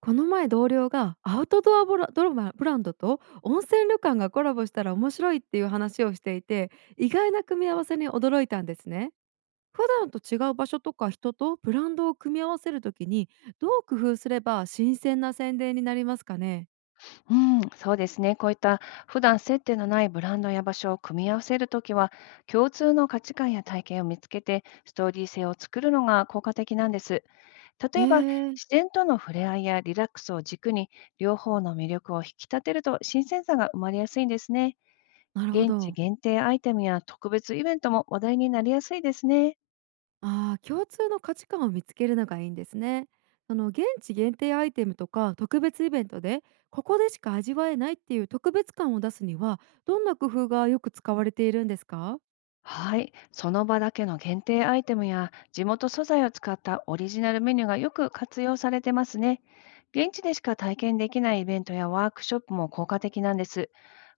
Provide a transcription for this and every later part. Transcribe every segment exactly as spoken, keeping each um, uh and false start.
この前同僚がアウトドアブラドラマブランドと温泉旅館がコラボしたら面白いっていう話をしていて、意外な組み合わせに驚いたんですね。普段と違う場所とか人とブランドを組み合わせるときに、どう工夫すれば新鮮な宣伝になりますかね。うん、そうですね。こういった普段接点のないブランドや場所を組み合わせるときは、共通の価値観や体験を見つけて、ストーリー性を作るのが効果的なんです。え例えば、自ー、然との触れ合いやリラックスを軸に、両方の魅力を引き立てると新鮮さが生まれやすいんですね。なるほ現地ど。限定アイテムや特別イベントも話題になりやすいですね。ああ、共通の価値観を見つけるのがいいんですね。その現地限定アイテムとか特別イベントで、ここでしか味わえないっていう特別感を出すには、どんな工夫がよく使われているんですか？はい、その場だけの限定アイテムや地元素材を使ったオリジナルメニューがよく活用されてますね。現地でしか体験できないイベントやワークショップも効果的なんです。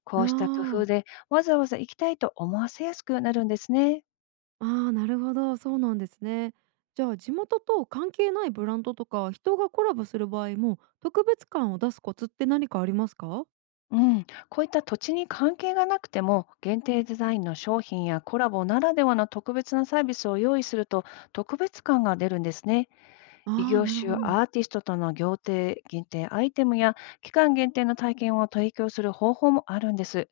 こあうした工夫ー、でわざわざ行きたいと思わせやすくなるんですね。あー、なるほど、そうなんですね。じゃあ、地元と関係ないブランドとか人がコラボする場合も特別感を出すコツって何かありますか？うん、こういった土地に関係がなくても限定デザインの商品やコラボならではの特別なサービスを用意すると特別感が出るんですね。異ああ業ー、なる種、ほど。アーティストとの行程限定アイテムや期間限定の体験を提供する方法もあるんです。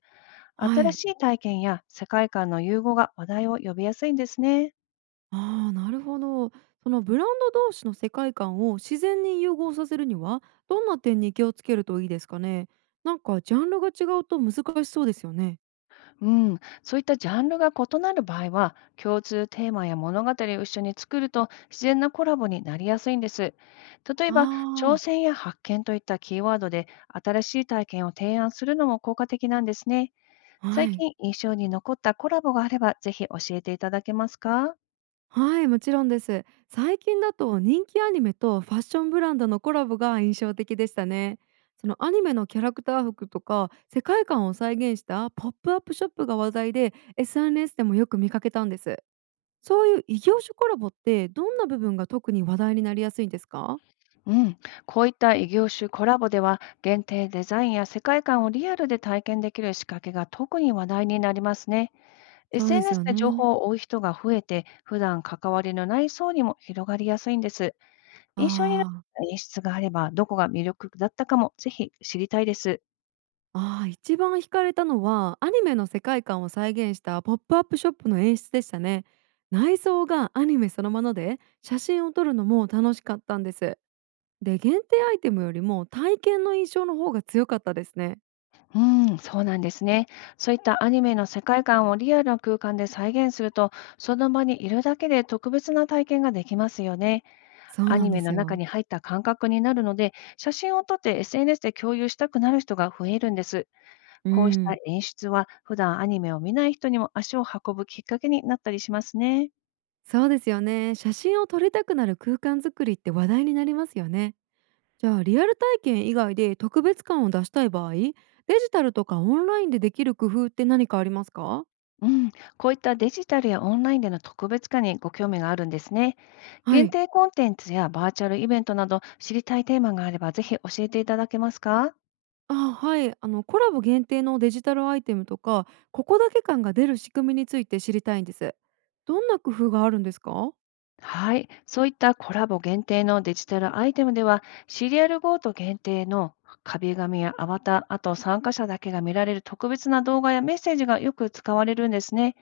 は新い。しい体験や世界観の融合が話題を呼びやすいんですね。ああ、なるほど。そのブランド同士の世界観を自然に融合させるには、どんな点に気をつけるといいですかね。なんかジャンルが違うと難しそうですよね。うん、そういったジャンルが異なる場合は、共通テーマや物語を一緒に作ると自然なコラボになりやすいんです。例えば、挑あ戦や発見といったキーワードで新しい体験を提案するのも効果的なんですね。あ、は最い。近印象に残ったコラボがあれば、ぜひ教えていただけますか？はい、もちろんです。最近だと人気アニメとファッションブランドのコラボが印象的でしたね。そのアニメのキャラクター服とか世界観を再現したポップアップショップが話題で エスエヌエス でもよく見かけたんです。そういう異業種コラボって、どんな部分が特に話題になりやすいんですか？うん、こういった異業種コラボでは限定デザインや世界観をリアルで体験できる仕掛けが特に話題になりますね。そうです エスエヌエス よで情ね。報を追う人が増えて、普段関わりのない層にも広がりやすいんです。あ印象に残っあ、た演出があれば、どこが魅力だったかもぜひ知りたいです。ああ、一番惹かれたのは、アニメの世界観を再現したポップアップショップの演出でしたね。内装がアニメそのもので、写真を撮るのも楽しかったんです。で、限定アイテムよりも体験の印象の方が強かったですね。うん、そうなんですね。そういったアニメの世界観をリアルな空間で再現すると、その場にいるだけで特別な体験ができますよね。そうアなニんでメのす中よ。に入った感覚になるので、写真を撮って エスエヌエス で共有したくなる人が増えるんです。うこうしたん、演出は、普段アニメを見ない人にも足を運ぶきっかけになったりしますね。そうですよね。写真を撮りたくなる空間作りって話題になりますよね。じゃあ、リアル体験以外で特別感を出したい場合、デジタルとかオンラインでできる工夫って何かありますか？うん、こういったデジタルやオンラインでの特別化にご興味があるんですね。は限い、定コンテンツやバーチャルイベントなど、知りたいテーマがあればぜひ教えていただけますか？あ、はい、あのコラボ限定のデジタルアイテムとか、ここだけ感が出る仕組みについて知りたいんです。どんな工夫があるんですか？はい、そういったコラボ限定のデジタルアイテムでは、シリアルゴート限定の壁紙やアバター、あと参加者だけが見られる特別な動画やメッセージがよく使われるんですね。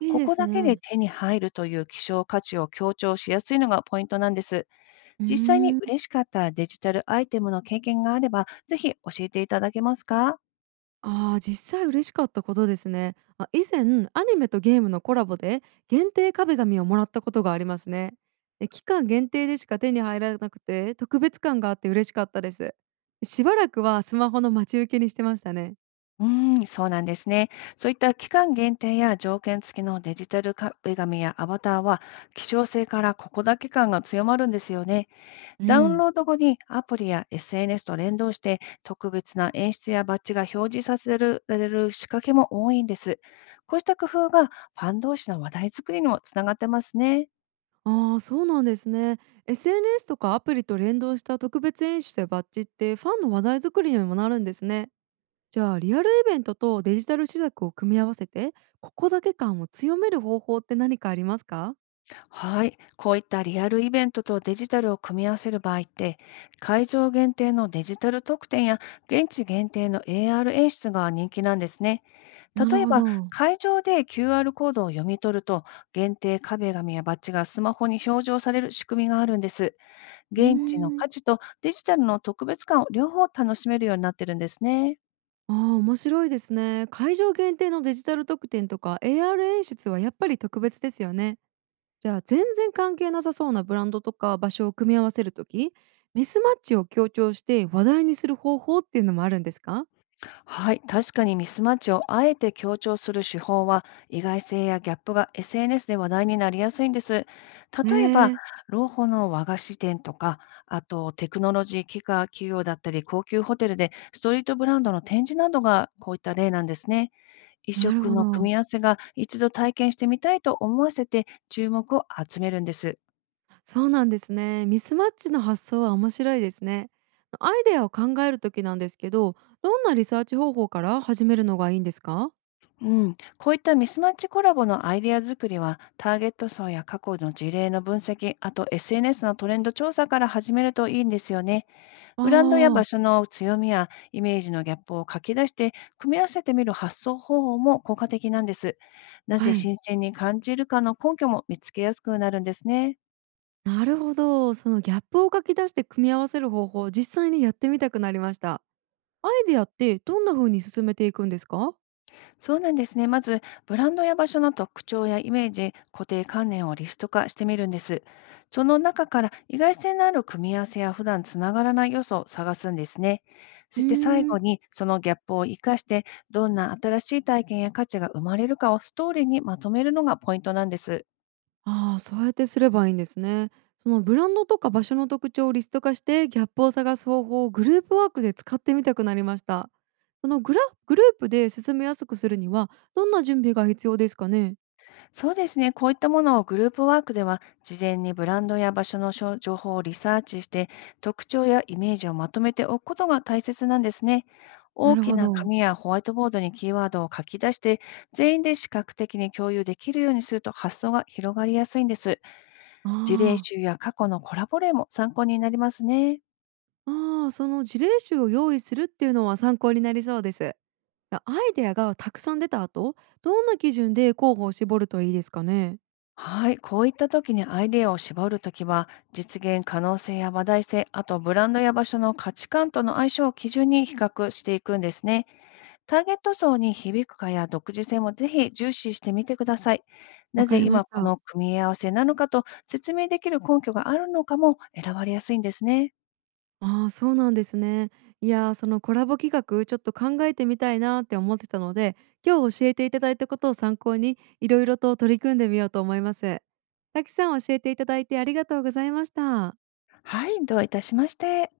いいこでこすだけでね。手に入るという希少価値を強調しやすいのがポイントなんです。うー実際にん。嬉しかったデジタルアイテムの経験があれば、ぜひ教えていただけますか？ああ、実際嬉しかったことですね。あ、以前アニメとゲームのコラボで、限定壁紙をもらったことがありますね。で、期間限定でしか手に入らなくて特別感があって嬉しかったです。しばらくはスマホの待ち受けにしてましたね。うーん、そうなんですね。そういった期間限定や条件付きのデジタル壁紙やアバターは、希少性からここだけ感が強まるんですよね。うダウンん、ロード後にアプリや エスエヌエス と連動して、特別な演出やバッジが表示させるられる仕掛けも多いんです。こうした工夫が、ファン同士の話題作りにもつながってますね。ああ、そうなんですね。エスエヌエス とかアプリと連動した特別演出やバッジってファンの話題作りにもなるんですね。じゃあ、リアルイベントとデジタル施策を組み合わせて、ここだけ感を強める方法って何かありますか？はい。こういったリアルイベントとデジタルを組み合わせる場合って、会場限定のデジタル特典や現地限定の エーアール 演出が人気なんですね。なる例えほば、ど。会場で キューアール コードを読み取ると、限定壁紙やバッジがスマホに表示をされる仕組みがあるんです。うー現地のん。価値とデジタルの特別感を両方楽しめるようになってるんですね。ああ、面白いですね。会場限定のデジタル特典とか エーアール 演出はやっぱり特別ですよね。じゃあ、全然関係なさそうなブランドとか場所を組み合わせるとき、ミスマッチを強調して話題にする方法っていうのもあるんですか？はい、確かにミスマッチをあえて強調する手法は、意外性やギャップが エスエヌエス で話題になりやすいんです。え例えば、ー、老舗の和菓子店とか、あとテクノロジー機械企業だったり、高級ホテルでストリートブランドの展示などがこういった例なんですね。異なる色ほの組ど。み合わせが、一度体験してみたいと思わせて注目を集めるんです。そうなんですね。ミスマッチの発想は面白いですね。アイデアを考えるときなんですけど、どんなリサーチ方法から始めるのがいいんですか？うん、こういったミスマッチコラボのアイデア作りは、ターゲット層や過去の事例の分析、あと エスエヌエス のトレンド調査から始めるといいんですよね。あブランドやあ場ー、所の強みやイメージのギャップを書き出して、組み合わせてみる発想方法も効果的なんです。なぜはい。新鮮に感じるかの根拠も見つけやすくなるんですね。なるほど。そのギャップを書き出して組み合わせる方法、実際にやってみたくなりました。アイデアってどんな風に進めていくんですか？そうなんですね。まず、ブランドや場所の特徴やイメージ、固定観念をリスト化してみるんです。その中から意外性のある組み合わせや普段つながらない要素を探すんですね。そうーして最後ん。に、そのギャップを生かして、どんな新しい体験や価値が生まれるかをストーリーにまとめるのがポイントなんです。ああ、そうやってすればいいんですね。そのブランドとか場所の特徴をリスト化してギャップを探す方法をグループワークで使ってみたくなりました。そのグラグループで進めやすくするには、どんな準備が必要ですかね。そうですね。こういったものをグループワークでは、事前にブランドや場所のしょ情報をリサーチして、特徴やイメージをまとめておくことが大切なんですね。な大るきほなど。紙やホワイトボードにキーワードを書き出して、全員で視覚的に共有できるようにすると発想が広がりやすいんです。あ事例あ、集や過去のコラボ例も参考になりますね。ああ、その事例集を用意するっていうのは参考になりそうです。やアイデアがたくさん出た後、どんな基準で候補を絞るといいですかね？はい、こういった時にアイデアを絞るときは、実現可能性や話題性、あとブランドや場所の価値観との相性を基準に比較していくんですね。ターゲット層に響くかや独自性もぜひ重視してみてください。わなかぜりま今しこた。の組み合わせなのかと説明できる根拠があるのかも選ばれやすいんですね。ああー、そうなんですね。いやー、そのコラボ企画、ちょっと考えてみたいなって思ってたので、今日教えていただいたことを参考に、いろいろと取り組んでみようと思います。たくさん教えていただいてありがとうございました。はい、どういたしまして。